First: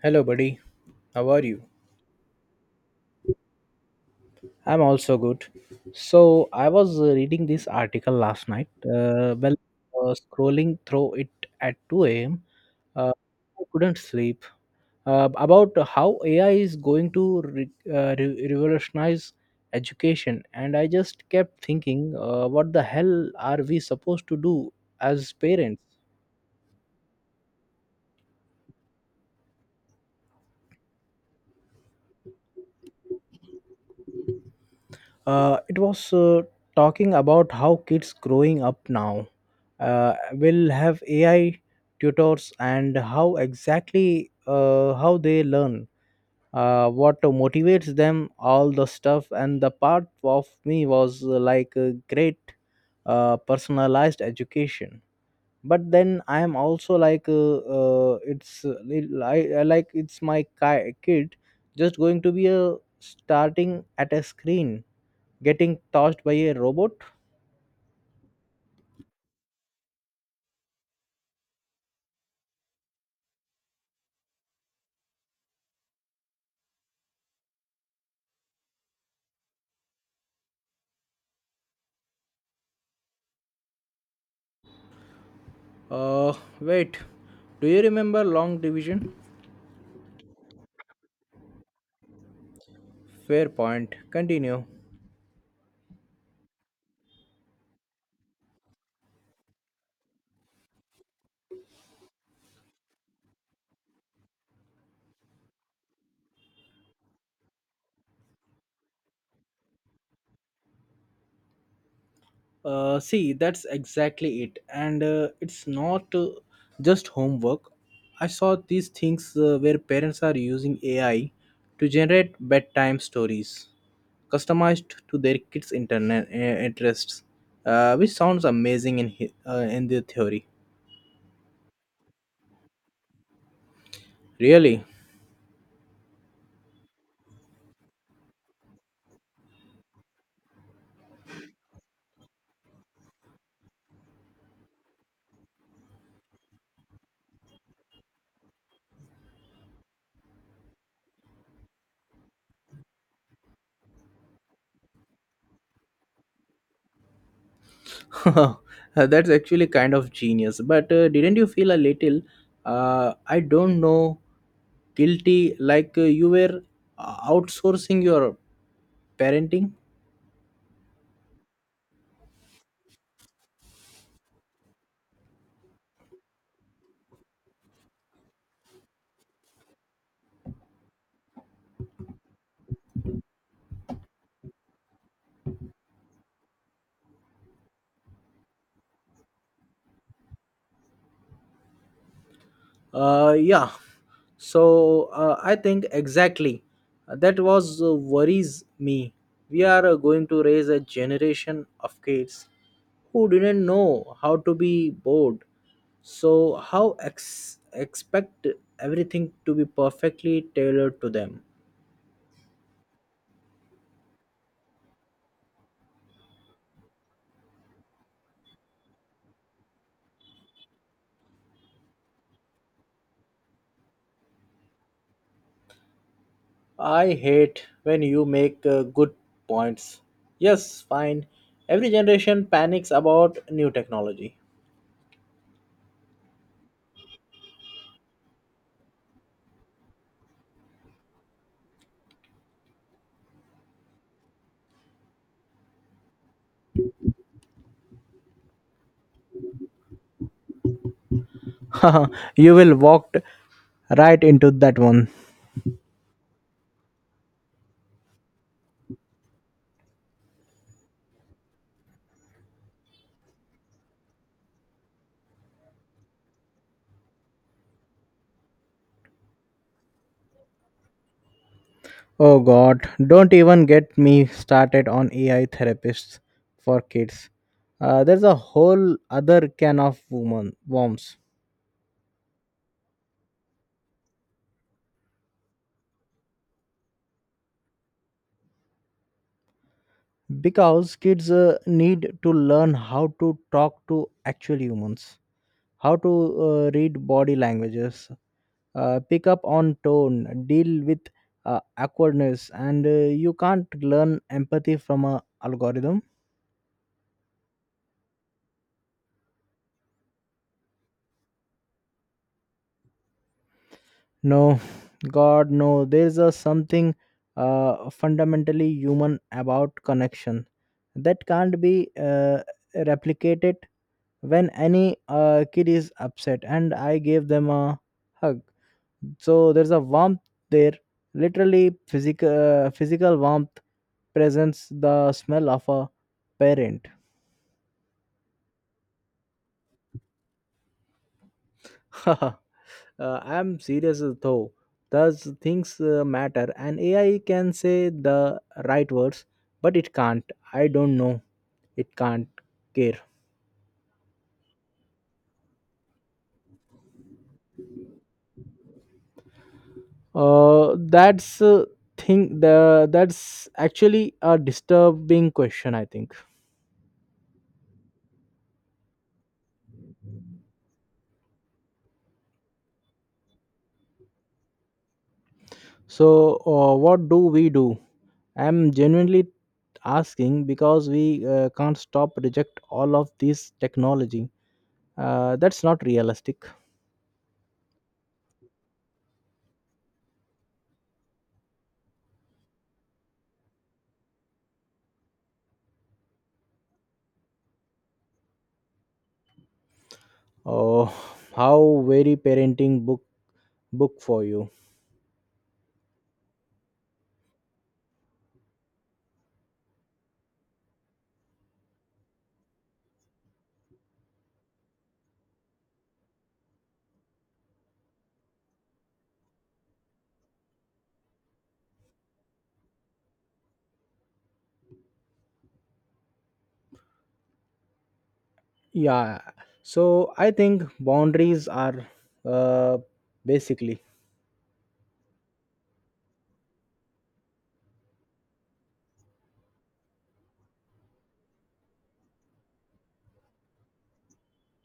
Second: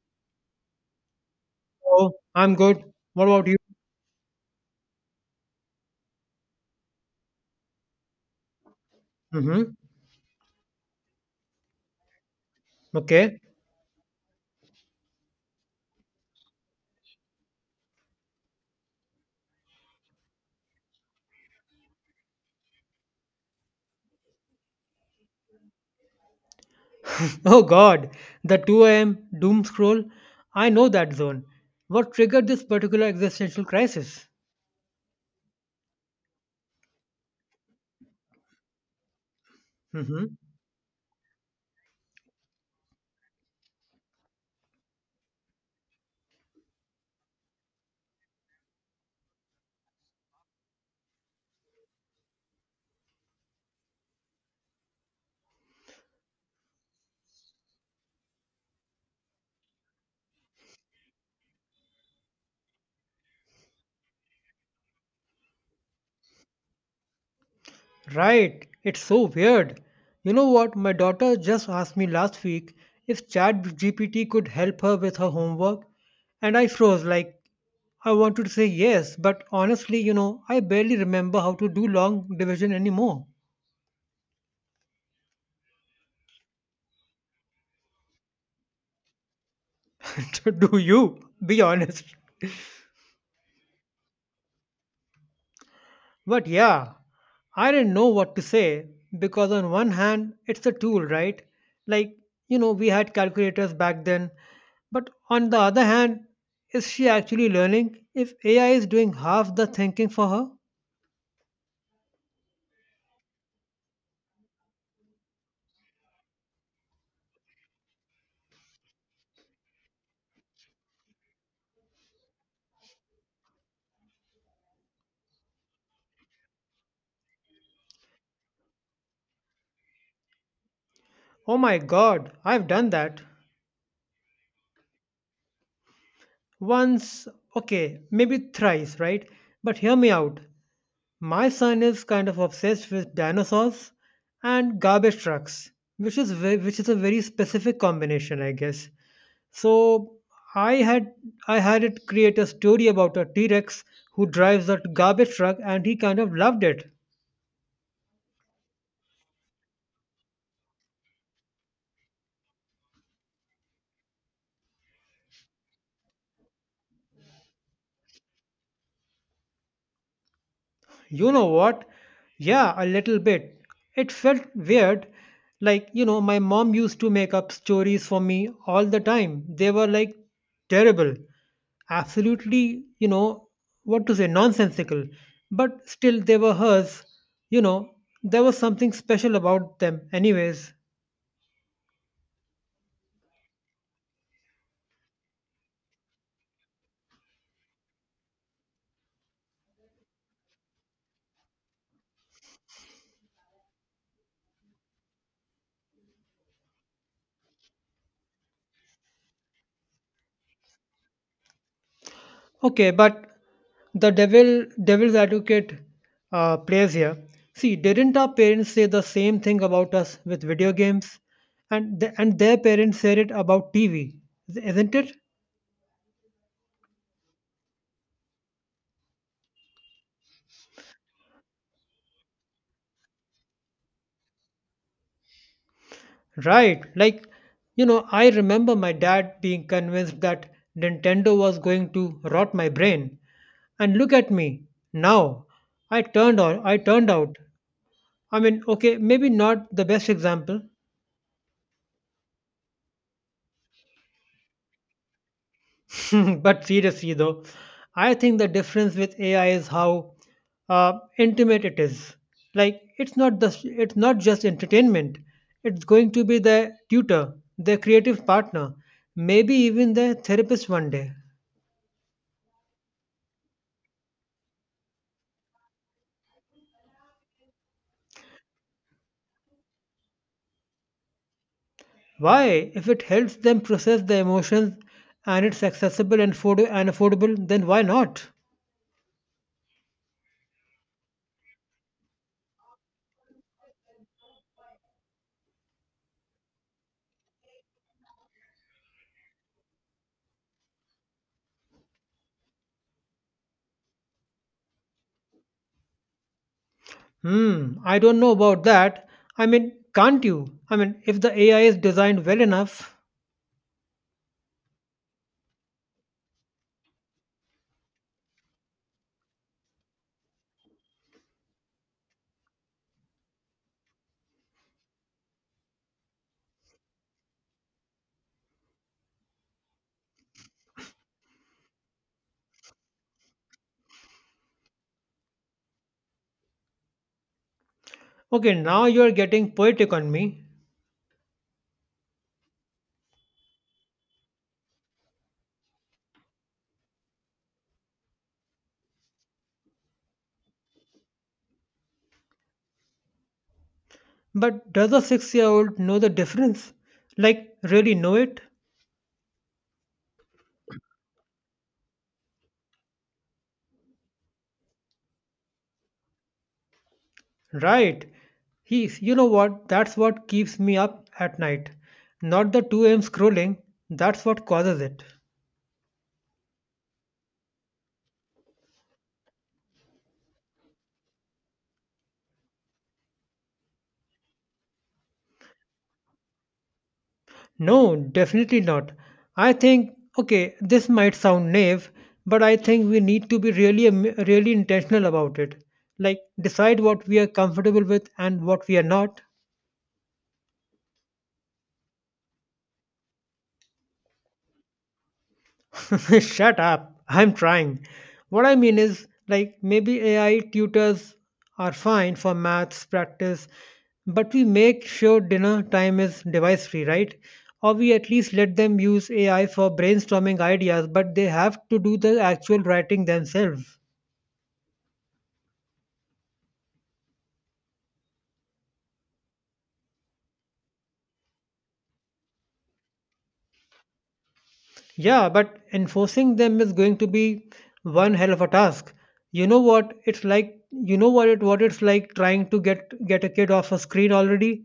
Hello, buddy. How are you? Oh, I'm good. What about you? I'm also good. So, I was reading this article last night. Well, Mm-hmm. Scrolling through it at 2 a.m., uh, Okay. I couldn't sleep. About how AI is going to revolutionize education, and I just kept thinking, what the hell are we supposed to do as parents? Oh God, the 2 a.m. doom scroll. I know that zone. What triggered this particular existential crisis? It was talking about how kids growing up now Mm-hmm. will have AI tutors and how they learn, what motivates them, all the stuff. And the part of me was like, a great personalized education. But then I am also like it's I like, it's my kid just going to be a starting at a screen getting tossed by a robot? Right. It's so weird. You know what? My daughter just asked me last week if ChatGPT could help her with her homework, and I froze like I wanted to say yes, but honestly, I barely remember how to do long division anymore. Uh, Wait. Do you remember long division? Do you? Be honest. Fair point. Continue. But yeah, I didn't know what to say because, on one hand, it's a tool, right? Like, we had calculators back then. But on the other hand, is she actually learning if AI is doing half the thinking for her? See, that's exactly it. And it's not just homework. I saw these things where parents are using AI to generate bedtime stories customized to their kids' internet interests, which sounds amazing in in the theory. Oh my god, I've done that. Really? Once, okay, maybe thrice, right? But hear me out. My son is kind of obsessed with dinosaurs and garbage trucks, which is a very specific combination, I guess. So I had I had it create a story about a T-Rex who drives a garbage truck, and he kind of loved it. That's actually kind of genius. But didn't you feel a little, I don't know, guilty, like you were outsourcing your parenting? You know what? Yeah, a little bit. It felt weird. My mom used to make up stories for me all the time. They were like terrible, absolutely, what to say, nonsensical. But still, they were hers. You know, there was something special about them, anyways. Yeah. So I think exactly. That was worries me. We are going to raise a generation of kids who didn't know how to be bored. So how expect everything to be perfectly tailored to them? Okay, but the devil's advocate plays here. See, didn't our parents say the same thing about us with video games, and their parents said it about TV, isn't it? I hate when you make good points. Yes, fine. Every generation panics about new technology. Right. I remember my dad being convinced that Nintendo was going to rot my brain, and look at me now. I turned on. I turned out. I mean, okay, maybe not the best example, You will walked right into that one. but seriously, though, I think the difference with AI is how intimate it is. It's not just entertainment. It's going to be their tutor, their creative partner, maybe even their therapist one day. Oh god, don't even get me started on AI therapists for kids. There's a whole other can of woman worms, Why? If it helps them process their emotions and it's accessible and affordable, then why not? because kids need to learn how to talk to actual humans, how to read body languages, pick up on tone, deal with awkwardness, and you can't learn empathy from a algorithm. Hmm, I don't know about that. I mean, can't you? I mean, if the AI is designed well enough. No, God, no. There's a something fundamentally human about connection that can't be replicated. When any kid is upset and I gave them a hug, so there's a warmth there, literally physical physical warmth presents the smell of a parent. Okay, now you're getting poetic on me, I'm serious though. Does things matter? And AI can say the right words, but it can't. I don't know. It can't care. but does a 6 year old know the difference? Like, really know it? That's thing. The That's actually a disturbing question, I think. Right. He's, you know what? That's what keeps me up at night. Not the 2 a.m. scrolling, that's what causes it. So, what do we do? I'm genuinely asking because we can't stop reject all of this technology. That's not realistic. No, definitely not. I think, okay, this might sound naive, but I think we need to be really intentional about it. Like, decide what we are comfortable with and what we are not. Oh, how very parenting book for you. Shut up. I'm trying. What I mean is, like, maybe AI tutors are fine for maths practice, but we make sure dinner time is device free, right? Or we at least let them use AI for brainstorming ideas, but they have to do the actual writing themselves. Yeah, so I think boundaries are uh, basically. Yeah, but enforcing them is going to be one hell of a task. You know what it's like trying to get a kid off a screen already?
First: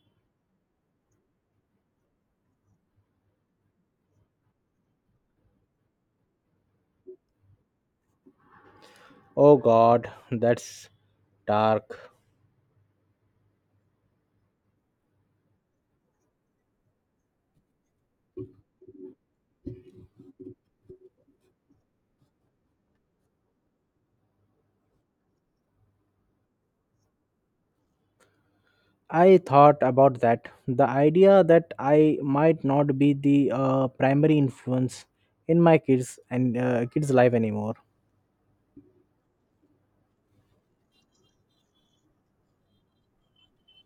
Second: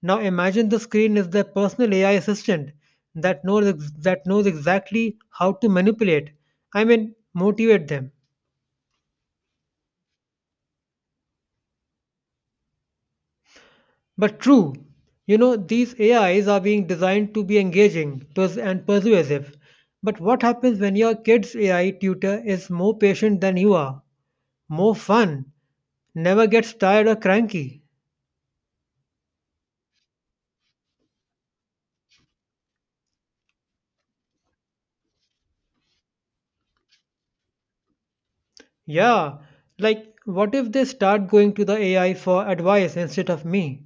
Now imagine the screen is their personal AI assistant that knows exactly how to manipulate, I mean motivate them. Oh god, that's dark. But true, you know these AIs are being designed to be engaging pers- and persuasive. But what happens when your kid's AI tutor is more patient than you are? More fun. Never gets tired or cranky. I thought about that, the idea that I might not be the primary influence in my kids life anymore. Yeah, like what if they start going to the AI for advice instead of me?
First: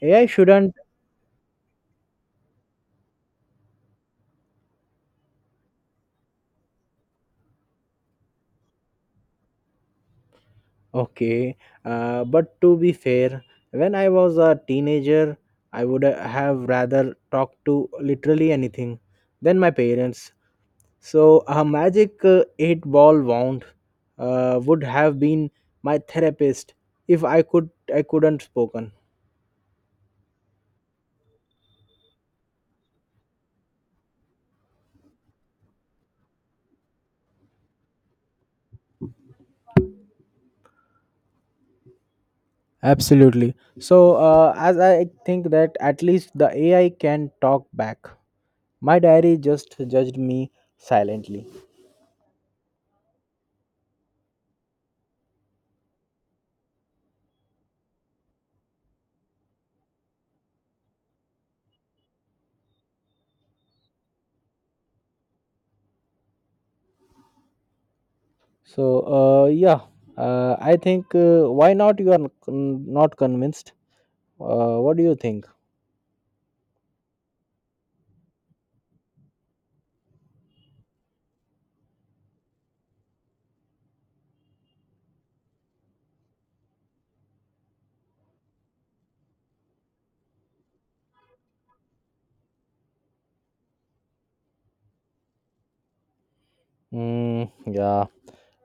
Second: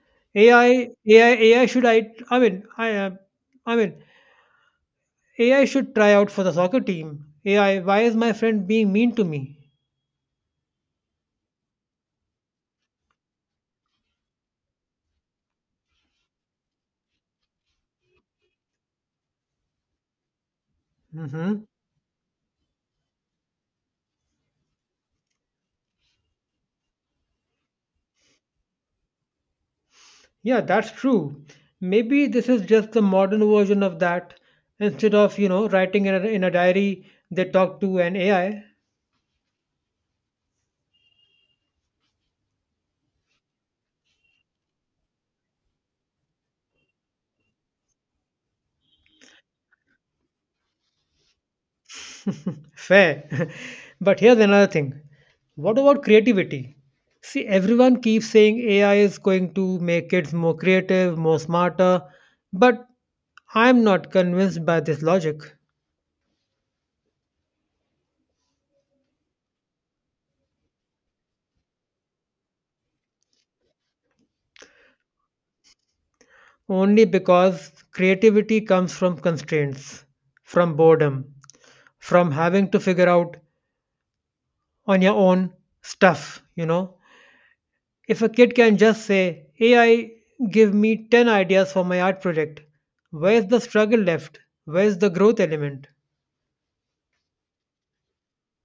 AI shouldn't. AI should I? I mean, I am. I mean, AI should try out for the soccer team. AI, why is my friend being mean to me? Okay, but to be fair, when I was a teenager I would have rather talked to literally anything than my parents. So a Mm-hmm. magic eight ball wound would have been my therapist if I couldn't spoken. Yeah, that's true. Maybe this is just the modern version of that. Instead of writing in a diary, they talk to an AI. Absolutely. So as I think that at least the AI can talk back. My diary just judged me silently. Fair. but here's another thing. What about creativity? See, everyone keeps saying AI is going to make kids more creative, more smarter, but I'm not convinced by this logic. So yeah, I think why not? You are not convinced. What do you think? Only because creativity comes from constraints, from boredom, from having to figure out on your own stuff, you know. If a kid can just say, AI, give me 10 ideas for my art project, where's the struggle left? Where's the growth element? Mm, yeah,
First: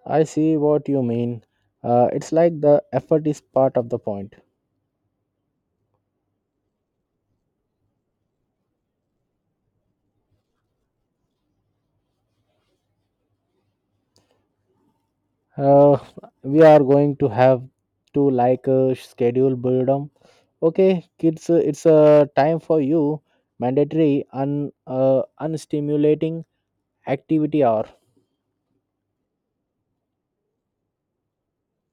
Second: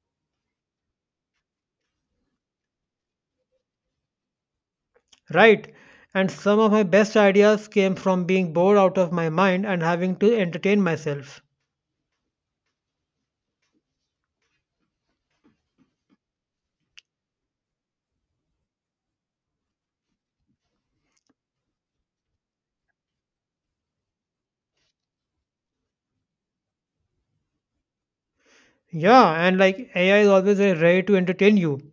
I see what you mean. It's like the effort is part of the point. Right. And some of my best ideas came from being bored out of my mind and having to entertain myself. uh, we are going to have to, like, schedule boredom. Okay kids, it's a time for you, mandatory un unstimulating activity hour. Yeah, and like AI is always ready to entertain you.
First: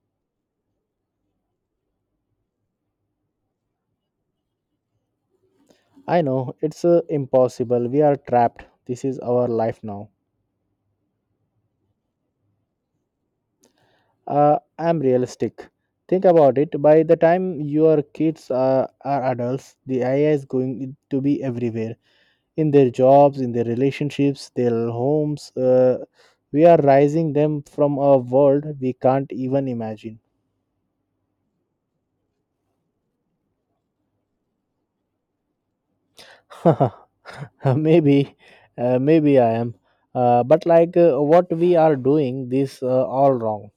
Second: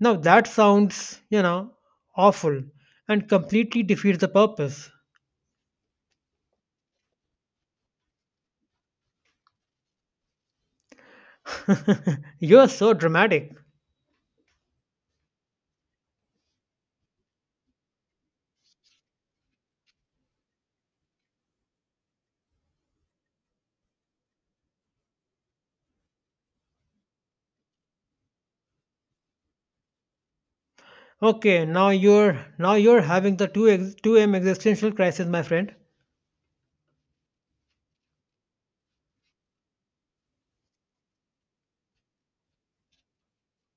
Now that sounds, awful and completely defeats the purpose. I know it's impossible, we are trapped, this is our life now. You're so dramatic. I'm realistic. Think about it, by the time your kids are adults the AI is going to be everywhere in their jobs, in their relationships, their homes. We are rising them from a world we can't even imagine. Okay, now you're having the 2m existential crisis, my friend. Maybe, maybe I am. But like, what we are doing this all wrong,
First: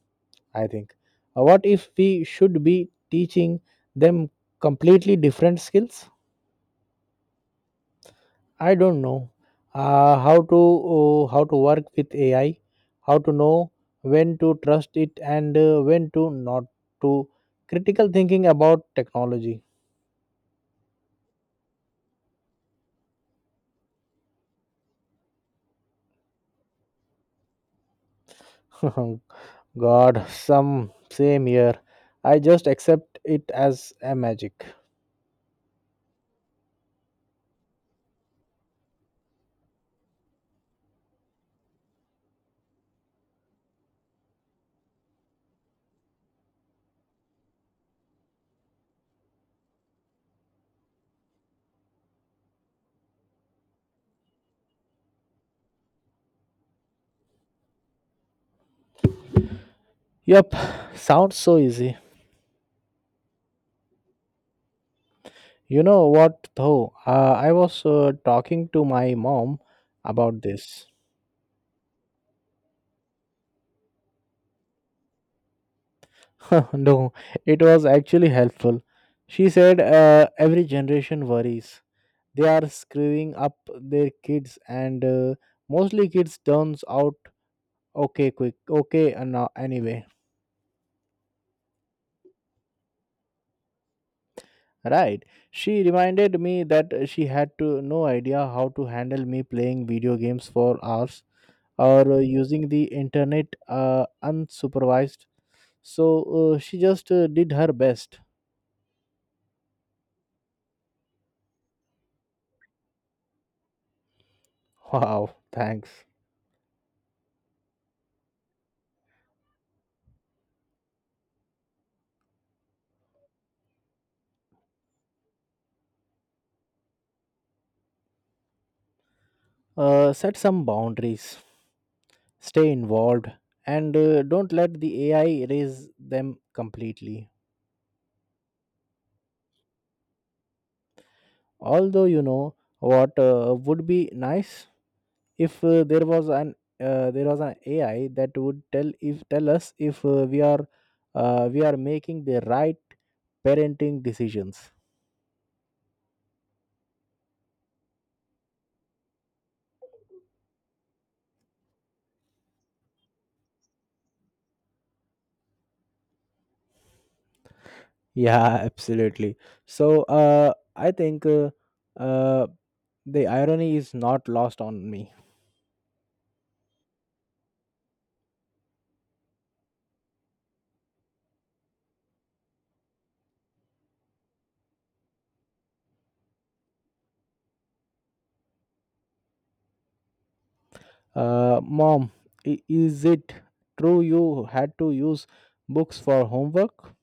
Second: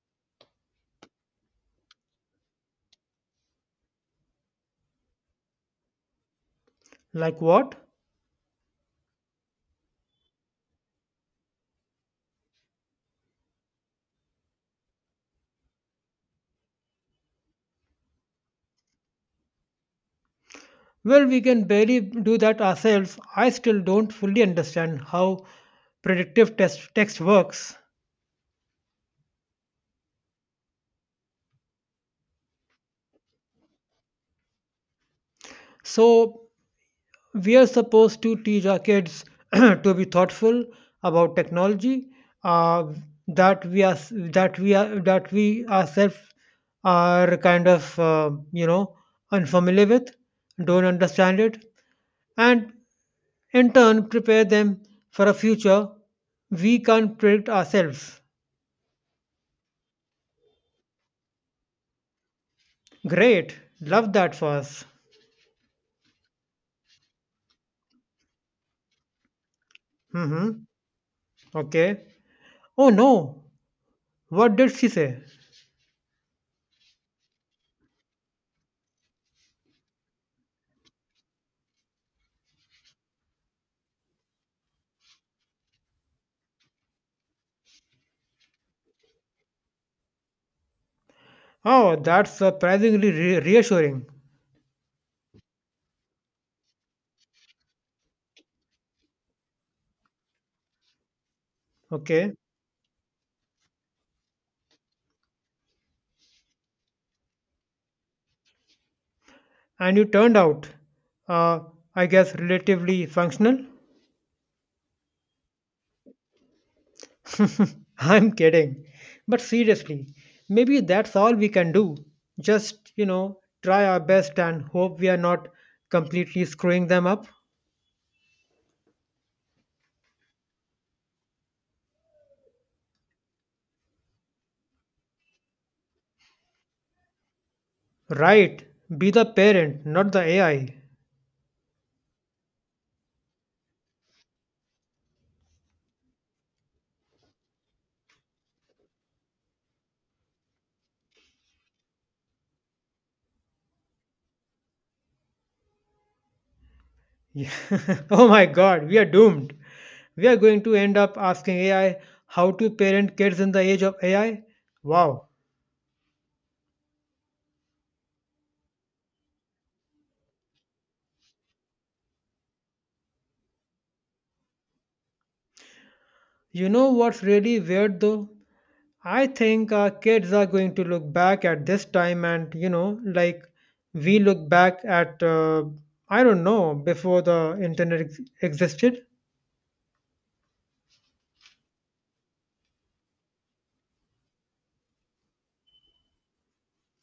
I think. What if we should be teaching them completely different skills? Like what? I don't know, uh, how to how to work with AI, how to know when to trust it and when to not to. Critical thinking about technology. Well, we can barely do that ourselves. I still don't fully understand how text works. God, some same here. I just accept it as a magic. So, we are supposed to teach our kids to be thoughtful about technology uh, that we ourselves are kind of unfamiliar with, don't understand it, and in turn prepare them for a future we can't predict ourselves. Yep, sounds so easy. Great. Love that for us. You know what though? I was talking to my mom about Mm-hmm. this. Okay. Oh no. What did she say? No, it was actually helpful. She said every generation worries they are screwing up their kids and mostly kids turns out okay, quick okay, and anyway. Oh, that's surprisingly reassuring. Right, she reminded me that she had to no idea how to handle me playing video games for hours or Okay. using the internet unsupervised. So she just did her best. And you turned out, uh, I guess, relatively functional? Wow, thanks. I'm kidding. But seriously, maybe that's all we can do. Just, try our best and hope we are not completely screwing them up. Set some boundaries, stay involved, and don't let the AI erase them completely. Right. Be the parent, not the AI. Although, you know what, would be nice if there was an AI that would tell us if we are we are making the right parenting decisions. Yeah. oh my god, we are doomed. We are going to end up asking AI how to parent kids in the age of AI. Wow. Yeah, absolutely. So I think uh, the irony is not lost on me. You know what's really weird though? I think our kids are going to look back at this time and, we look back at, I don't know, before the existed. Mom, is it true you had to use books for homework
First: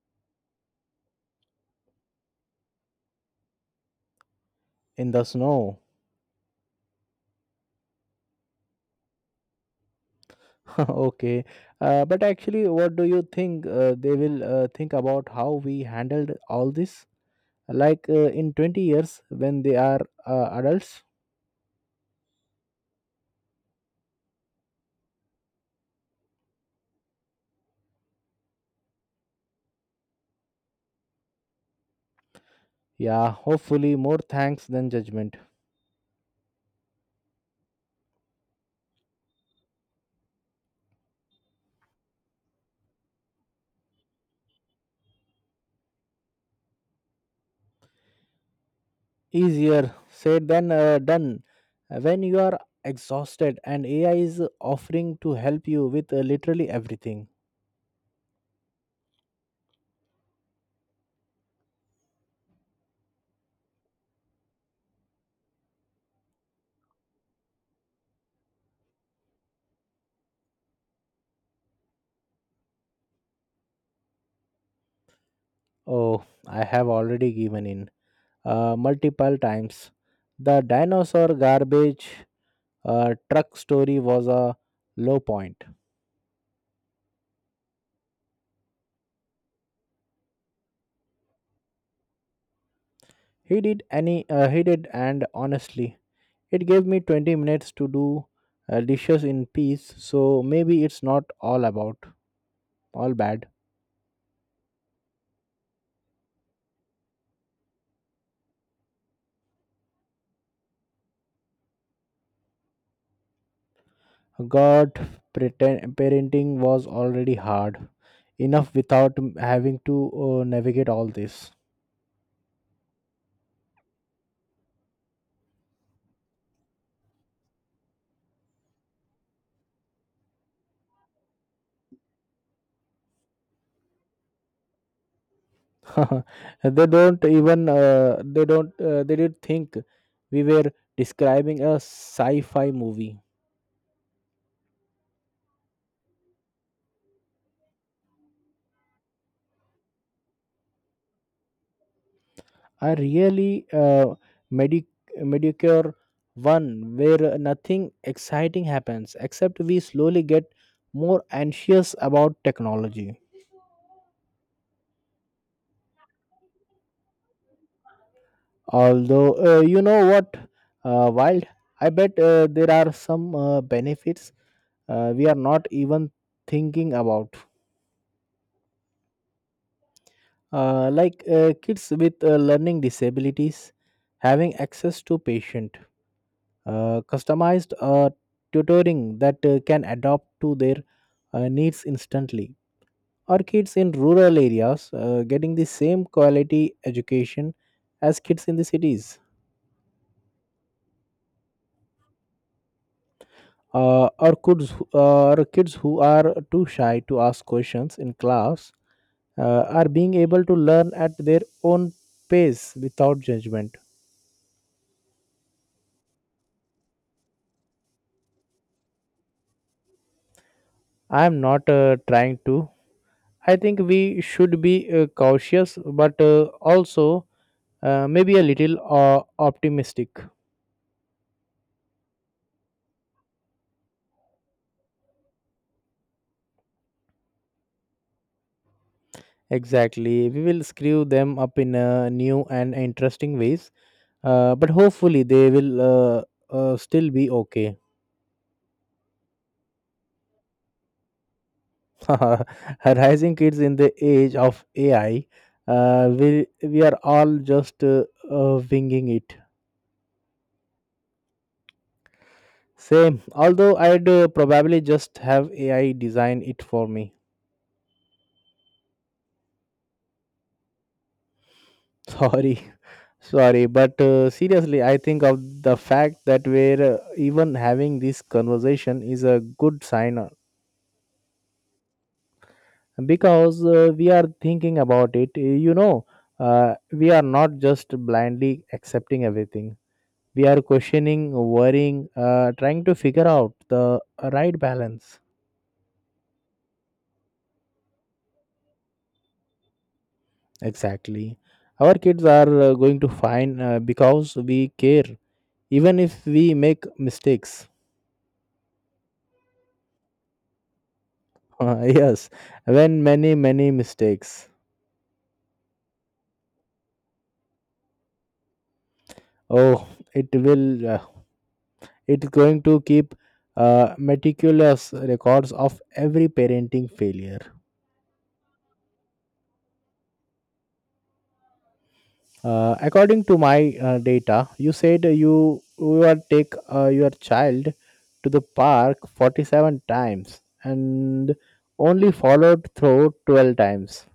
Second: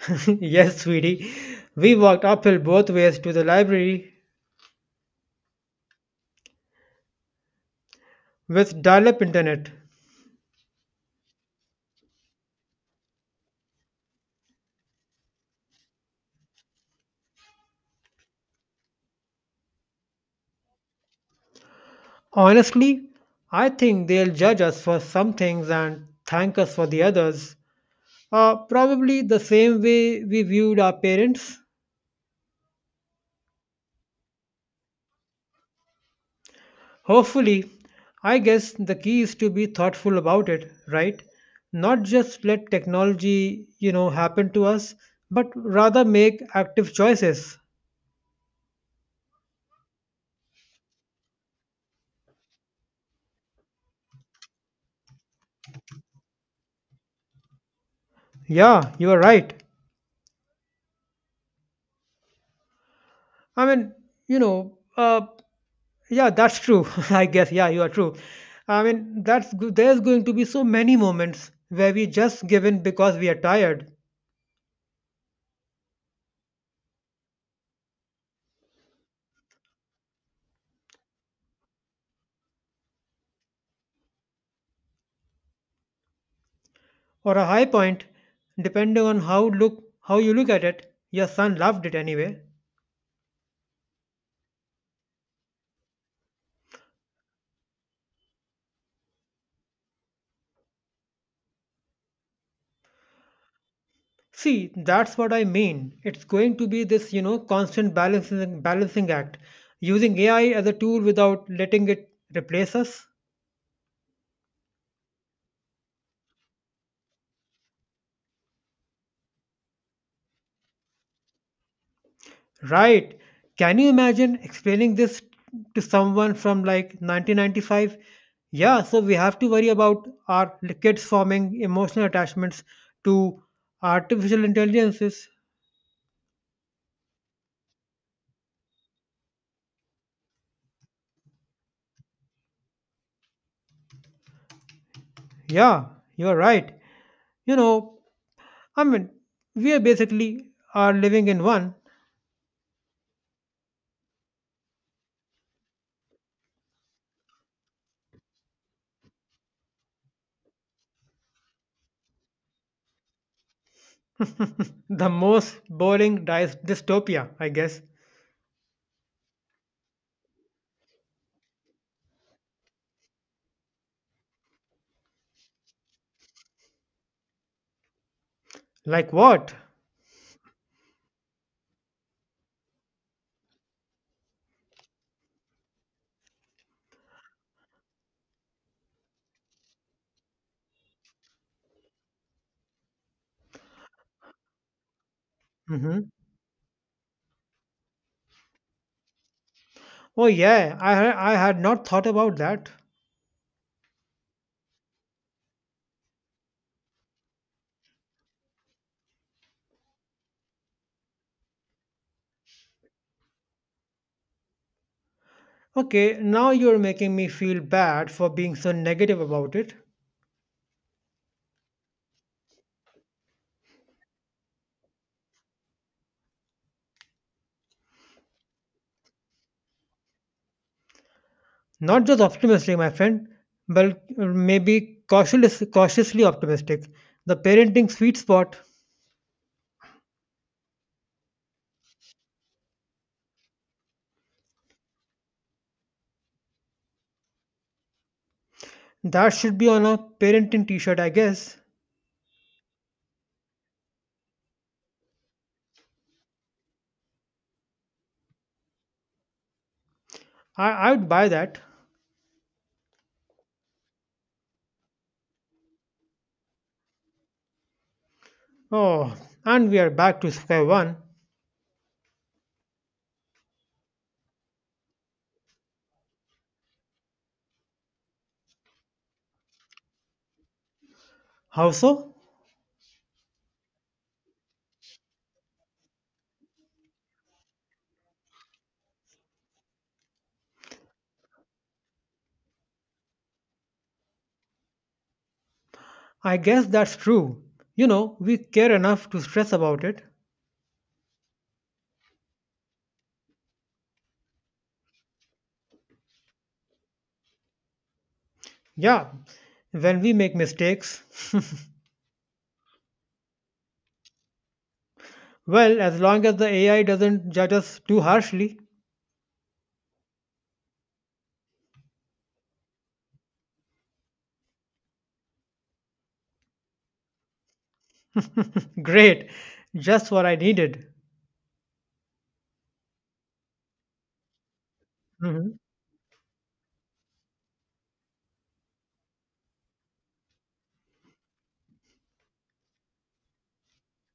yes, sweetie. We walked uphill both ways to the library in the snow? with dial up internet. Okay. But actually, what do you think they will think about how we handled all this? Like, in 20 years when they are adults? Honestly, I think they'll judge us for some things and thank us for the others, probably the same way we viewed our parents. Yeah, hopefully more thanks than judgment. Hopefully, I guess the key is to be thoughtful about it, right? Not just let technology, happen to us, but rather make active choices. Easier said than done. When you are exhausted and AI is offering to help you with literally everything. Yeah, you are right. I mean, you know, uh, Yeah, that's true. I guess, yeah, you are true. I mean, there's going to be so many moments where we just give in because we are tired, Oh, I have already given in multiple times. The dinosaur garbage truck story was a low point. or a high point, depending on how you look at it. Your son loved it anyway. He did, and honestly, it gave me 20 minutes to do dishes in peace. So maybe it's not all about all bad. See, that's what I mean. It's going to be this, constant balancing act, using AI as a tool without letting it replace us. God, pretend, parenting was already hard enough without having to navigate all this. Right. Can you imagine explaining this to someone from like 1995? Yeah, so we have to worry about our kids forming emotional attachments to artificial intelligences. they don't even they don't They did think we were describing a sci-fi movie. Yeah, you're right. You know, I mean, we are basically are living in one. I really medic medicure one where nothing exciting happens except we slowly get more anxious about technology. the most boring dystopia, I guess. Although you know what, wild, I bet there are some benefits we are not even thinking about. Like what? Like, kids with learning disabilities having access to patient, customized tutoring that can adapt to their needs instantly. Or kids in rural areas getting the Hmm. same quality education as kids in the cities. Oh yeah, I had not thought about that. Or kids who are too shy to ask questions in class are being able to learn at their own pace without judgment. Okay, now you're making me feel bad for being so negative about it. I am not trying to. I think we should be cautious, but also maybe a little optimistic. Not just optimistic, my friend, but cautiously optimistic. The parenting sweet spot. Exactly. We will screw them up in new and interesting ways. But hopefully they will still be okay. That should be on a parenting t shirt, I guess. Rising kids in the age of AI, we are all just winging it. I would buy that. Same. Although I'd probably just have AI design it for me. Oh, and we are back to square one. Sorry. Sorry, but seriously, I think of the fact that we're even having this conversation is a good sign, How so? because we are thinking about it, you know, we are not just blindly accepting everything, we are questioning, worrying, trying to figure out the right balance. I guess that's true. You know, we care enough to stress about it. Exactly. Our kids are going to find because we care, even if we make mistakes. Yeah, when we make mistakes. Yes, when many, many mistakes. well, as long as the AI doesn't judge us too harshly. Oh, it will uh, it's going to keep meticulous records of every parenting failure. Great. Just what I needed. According to my data, you said Mhm. you are take your child to the park 47 times and only followed through 12 times.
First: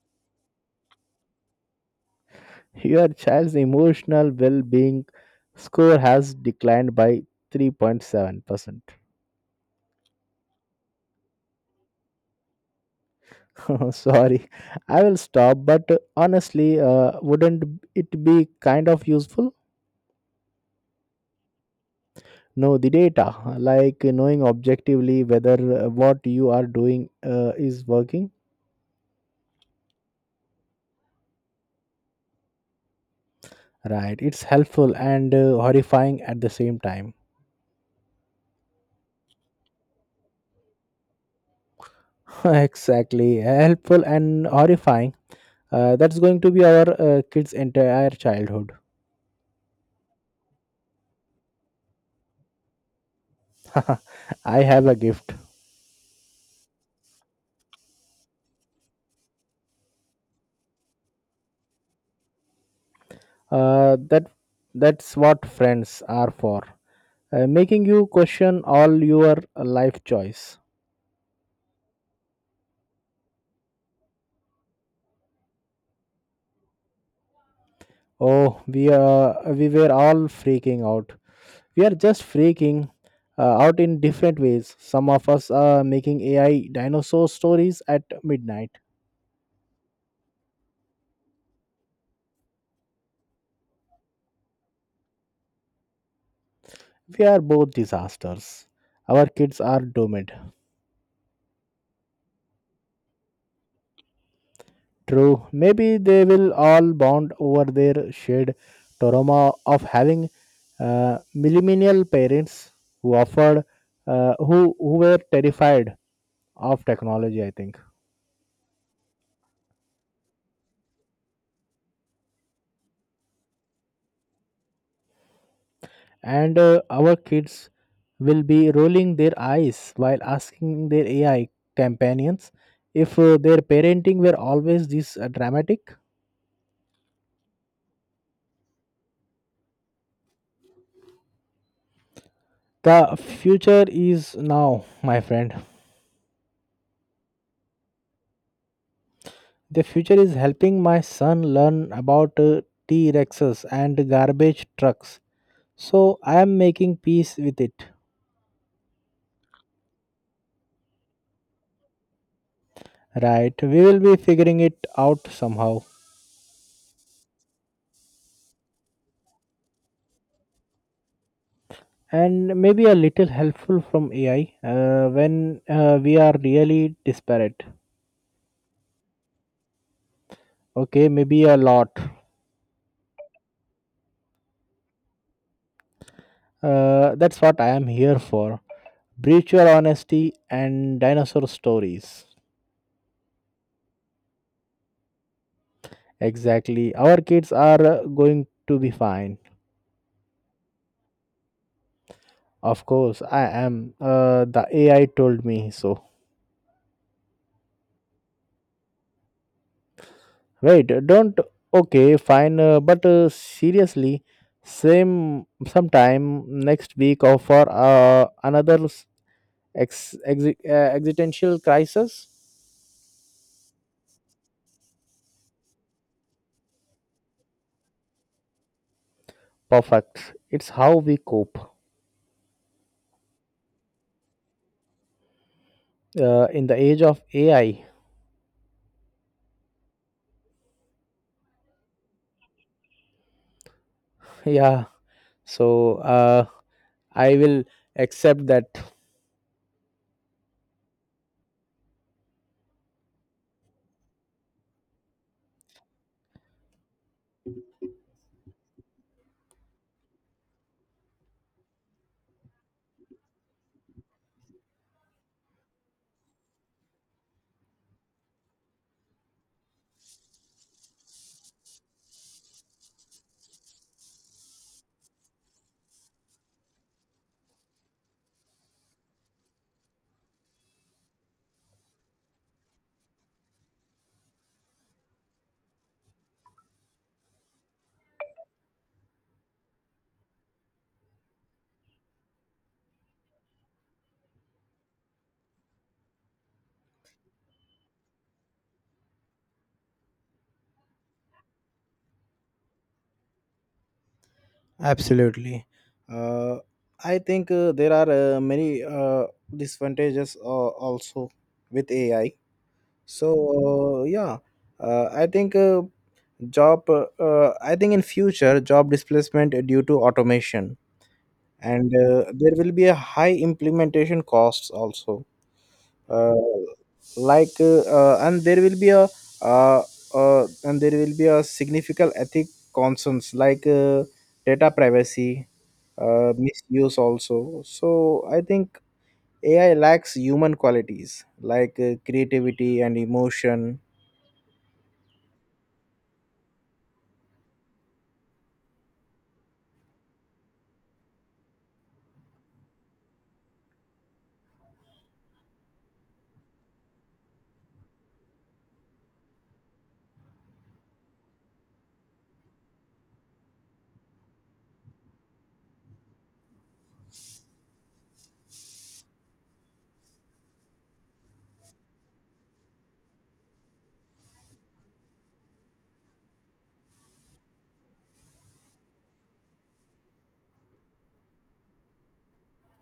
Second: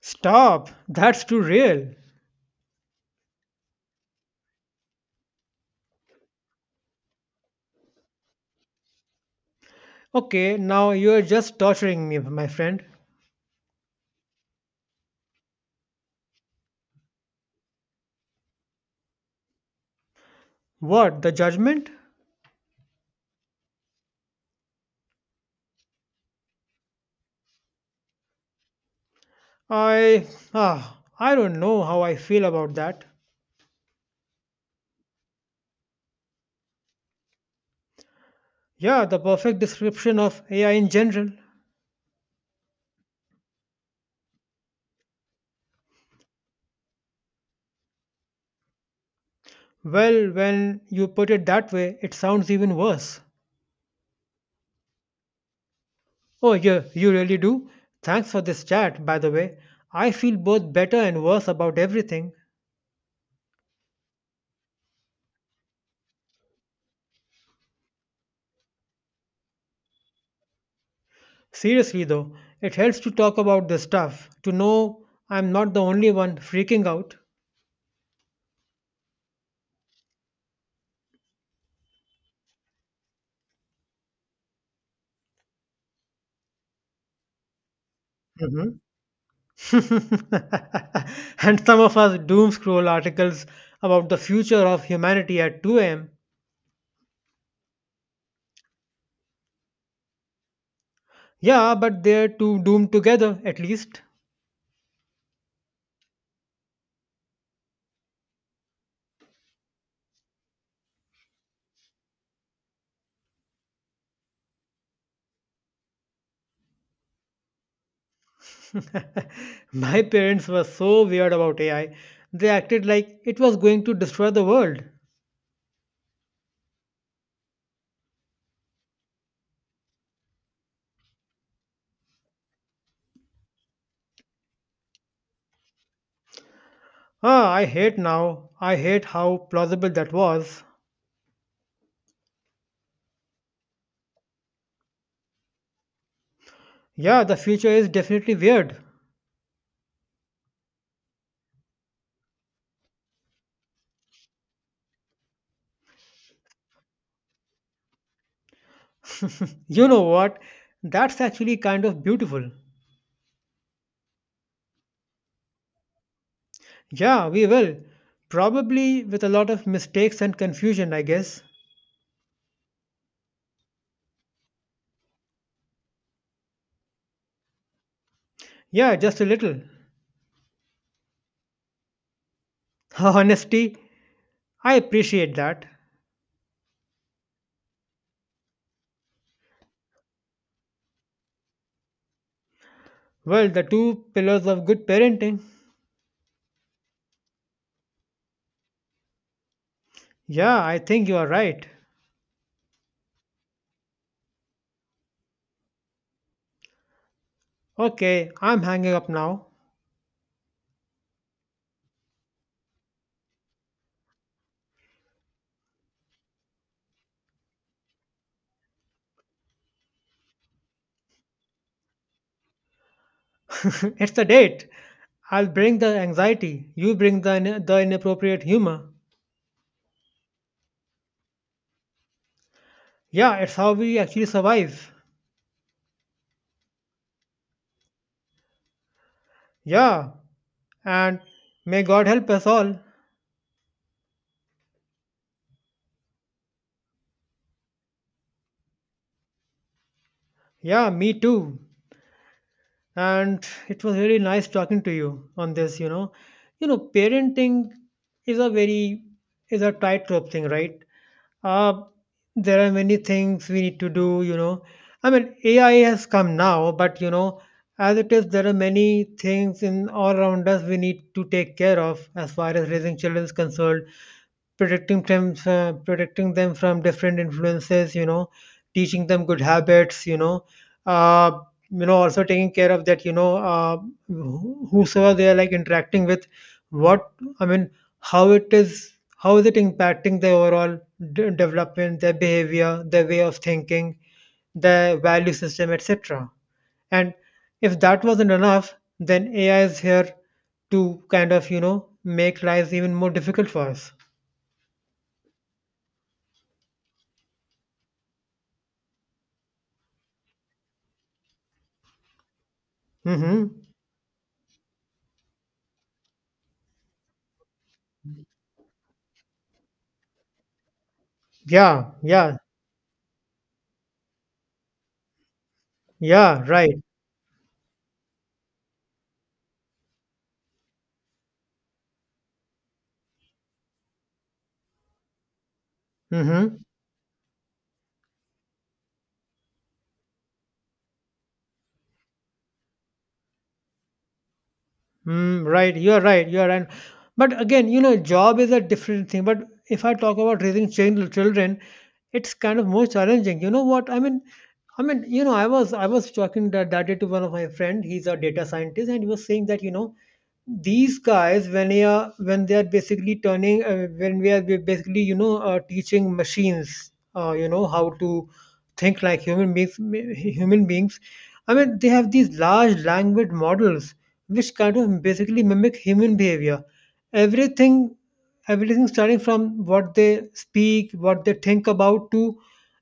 Stop. That's too real. Your child's emotional well-being score has declined by 3.7%. Okay, now you're just torturing me, my friend. Sorry, I will stop. But honestly, wouldn't it be kind of useful? What, the judgment? No, the data, like knowing objectively whether what you are doing is working. I. Ah, I don't know how I feel about that. Right, it's helpful and horrifying at the same time. Yeah, the perfect description of AI in general. Exactly, helpful and horrifying. That's going to be our kids entire childhood. Well, when you put it that way, it sounds even worse. I have a gift. Oh, yeah, you really do? Thanks for this chat, by the way. I feel both better and worse about everything. uh, that that's what friends are for, making you question all your life choice. Seriously, though, it helps to talk about this stuff, to know I'm not the only one freaking out. Oh, we were all freaking out, we are just freaking out in different ways. Some of us are making AI dinosaur stories at midnight. Mhm. and some of us doom scroll articles about the future of humanity at 2 a.m. We are both disasters. Our kids are doomed. Yeah, but they're too doomed together, at least. True, maybe they will all bond over their shared trauma of having millennial parents who offered, who were terrified of technology, I think. My parents were so weird about AI. They acted like it was going to destroy the world. And our kids will be rolling their eyes while asking their AI companions if their parenting were always this dramatic. Ah, I hate now. I hate how plausible that was. The future is now, my friend. Yeah, the future is definitely weird. The future is helping my son learn about T Rexes and garbage trucks. So I am making peace with it. You know what? That's actually kind of beautiful. Right, we will be figuring it out somehow. Yeah, we will. Probably with a lot of mistakes and confusion, I guess. And maybe a little helpful from AI when we are really disparate. Yeah, just a little. Okay, maybe a lot. Honesty, I appreciate that. That's what I am here for. Brutal honesty and dinosaur stories. Well, the two pillars of good parenting. Exactly. Our kids are going to be fine. Yeah, I think you are right. Of course, I am. The AI told me so. Okay, I'm hanging up now. Wait, don't. Okay, fine. But seriously, same sometime next week or for another existential crisis. it's a date. I'll bring the anxiety. You bring the inappropriate humor. Perfect. It's how we cope Yeah, it's how we actually survive. In the age of AI. Yeah, and may God help us all. Yeah. So I will accept that. Yeah, me too. And it was really nice talking to you on this, you know. You know, parenting is a very is a tightrope thing, right? Uh there are many things we need to do, you know. I mean, AI has come now, but you know, as it is, there are many things in all around us we need to take care of as far as raising children is concerned, protecting them protecting them from different influences, you know, teaching them good habits, you know, uh, you know, also taking care of that, you know, whosoever they are like interacting with. What I mean How is it impacting their overall development, their behavior, their way of thinking, their value system, etc. And if that wasn't enough, then AI is here to kind of, you know, make lives even more difficult for us. Absolutely. Uh, I think there are many disadvantages also with AI. So hmm yeah, I think job. I think in future job displacement due to automation, Yeah, and yeah, there will be a high implementation costs also. yeah, uh, right. like, uh, and there will be a significant ethic concerns like data privacy Mm-hmm. misuse also, so I think AI lacks human qualities like creativity and emotion. Mm, right. You're right. You're right. But again, you know, job is a different thing. But if I talk about raising children, it's kind of more challenging. You know what? I mean, you know, I was talking that, that day to one of my friend. He's a data scientist, and he was saying that you know, these guys when they are basically turning when we are basically, you know, teaching machines you know, how to think like human beings. human beings I mean, they have these large language models which kind of basically mimic human behavior, everything. Everything starting from what they speak, what they think about, to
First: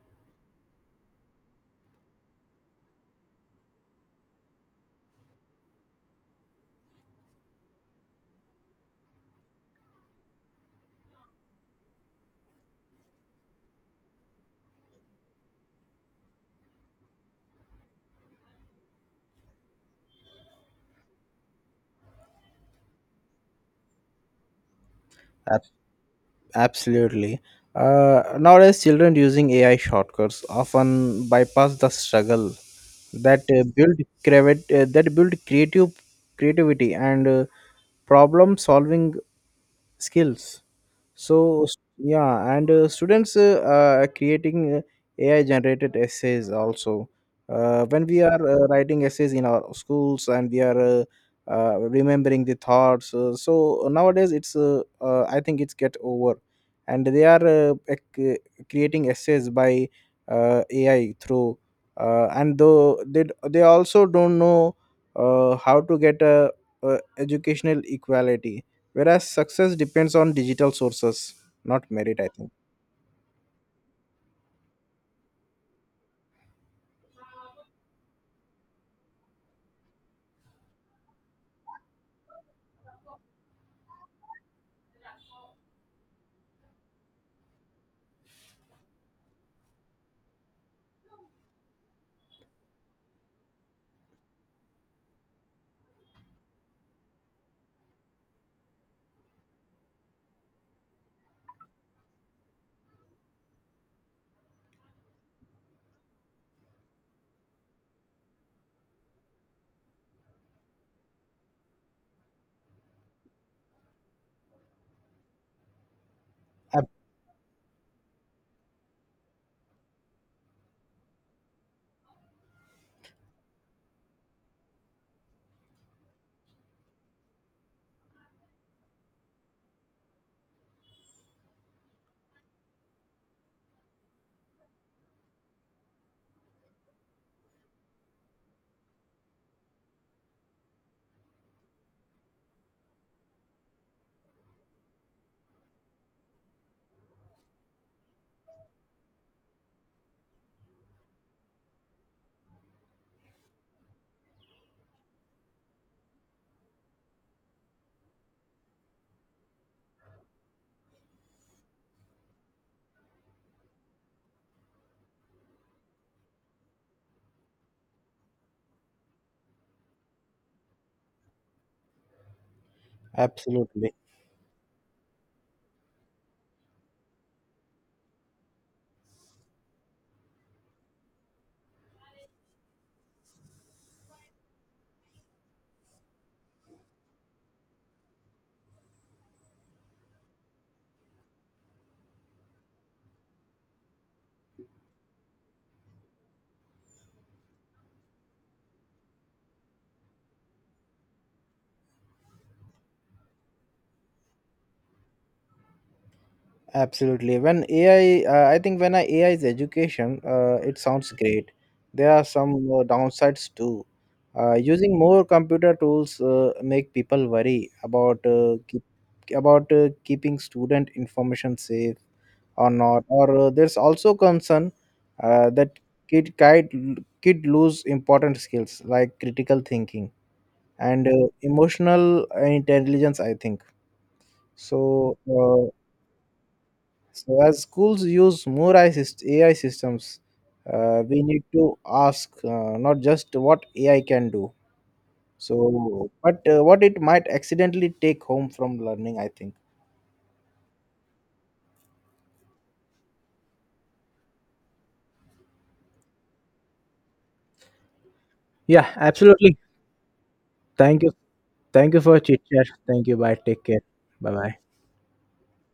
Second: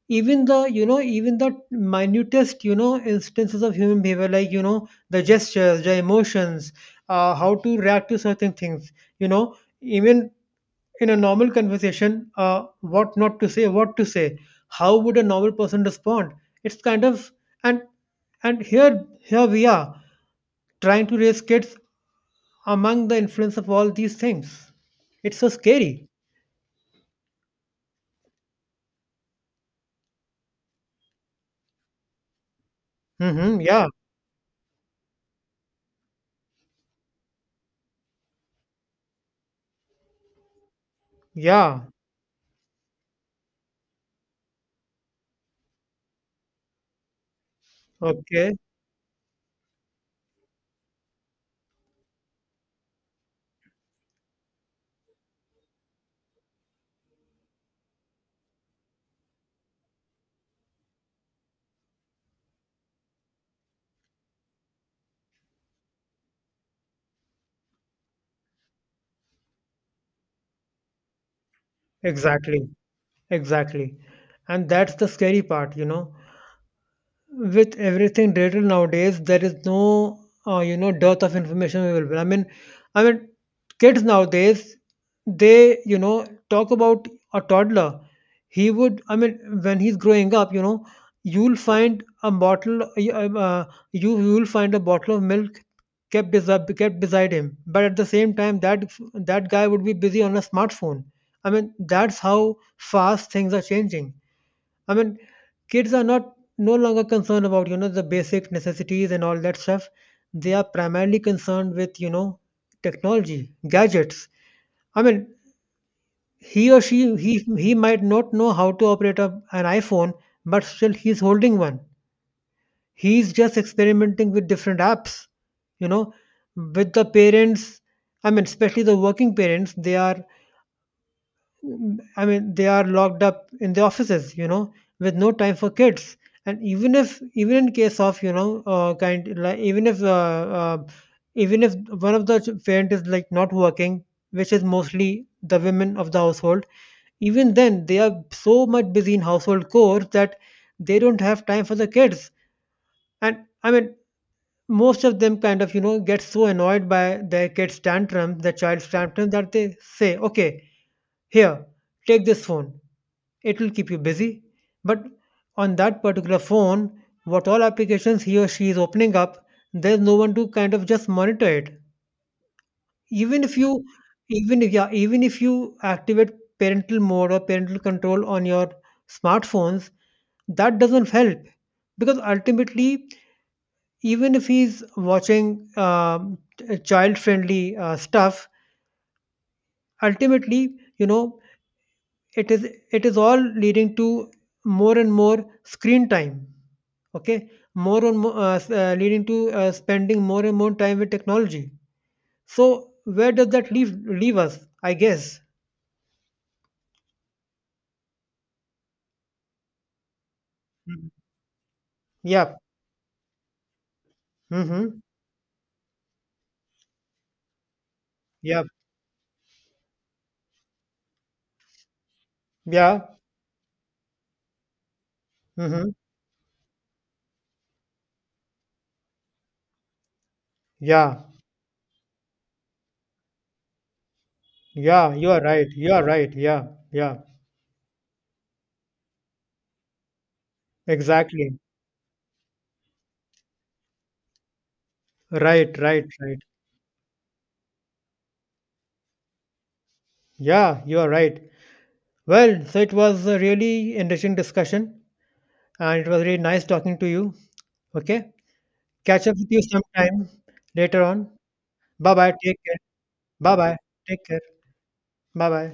even the, you know, even the minutest, you know, instances of human behavior, like, you know, the gestures, the emotions, how to react to certain things, you know, even in a normal conversation, what not to say, what to say, how would a normal person respond. It's kind of, and and here we are trying to raise kids among the influence of all these things. It's so Ab- scary. Absolutely. Nowadays children using AI shortcuts often bypass the struggle that Mm-hmm, uh, yeah, build that build creative creativity and problem solving skills. Yeah, Yeah, and students are creating AI generated essays also. When we are okay, writing essays in our schools and we are remembering the thoughts. Nowadays it's I think it's get over, and they are creating essays by AI through. And Though they also don't know how to get a educational equality, whereas success depends on digital sources, not merit, I think. exactly. Exactly. And that's the scary part, you know. With everything digital nowadays, there is no, you know, dearth of information available. I mean, kids nowadays, they, you know, talk about a toddler. He would, I mean, when he's growing up, you know, you'll find a bottle, you'll find a bottle of milk kept beside him. But at the same time, that guy would be busy on a smartphone. I mean, that's how fast things are changing. I mean, kids are not no longer concerned about, you know, the basic necessities and all that stuff. They are primarily concerned with, you know, technology, gadgets. I mean, he or Ab- she he might not know how to operate a, an iPhone, but still he's holding one. He's just experimenting with different apps, you know, with the parents. I mean, especially the working parents, they are I mean, they are locked up in the offices, you know, with no time for kids. And even if, even in case of, you know, kind, like, even if one of the parent is like not working, which is mostly the women of the household, even then they are so much busy in household chores that they don't have time for the kids. And I mean, most of them kind of, you know, get so annoyed by their kids' tantrums, their child's tantrum that they say, okay, here, take this phone, it will keep you busy. But on that particular phone, what all applications he or she is opening up, there's no one to kind of just monitor it. Even if you, absolutely even if yeah, even if you activate parental mode or parental control on your smartphones, that doesn't help, because ultimately, even if he's watching child friendly stuff, ultimately, you know, it is all leading to more and more screen time. Okay, more and more leading to spending more and more time with technology. So where does that leave us, I guess? Absolutely, when AI I think when AI is education, it sounds Mhm. great. There are some Yeah. Downsides too, using Mm-hmm. more computer tools make people worry about Yeah. About keeping student information safe or not. Yeah. Or there's also concern that Mm-hmm. kid lose important skills like critical thinking and Yeah. Emotional intelligence, I think. Yeah. So, You are right. You are right. Yeah. Yeah. As schools use more AI systems, we need Exactly. to ask not just what AI can do, Right. Right. but Right. What it might accidentally take home from learning, I think. Yeah. You are right. Well, so it was a really interesting discussion, and it was really nice talking to you. Okay. Yeah, Catch up with absolutely. you sometime Thank later you. on. Thank you Bye for bye. chit Take chat. care. Thank you. Bye. Bye Take bye. care. Take Bye care. bye. Bye bye.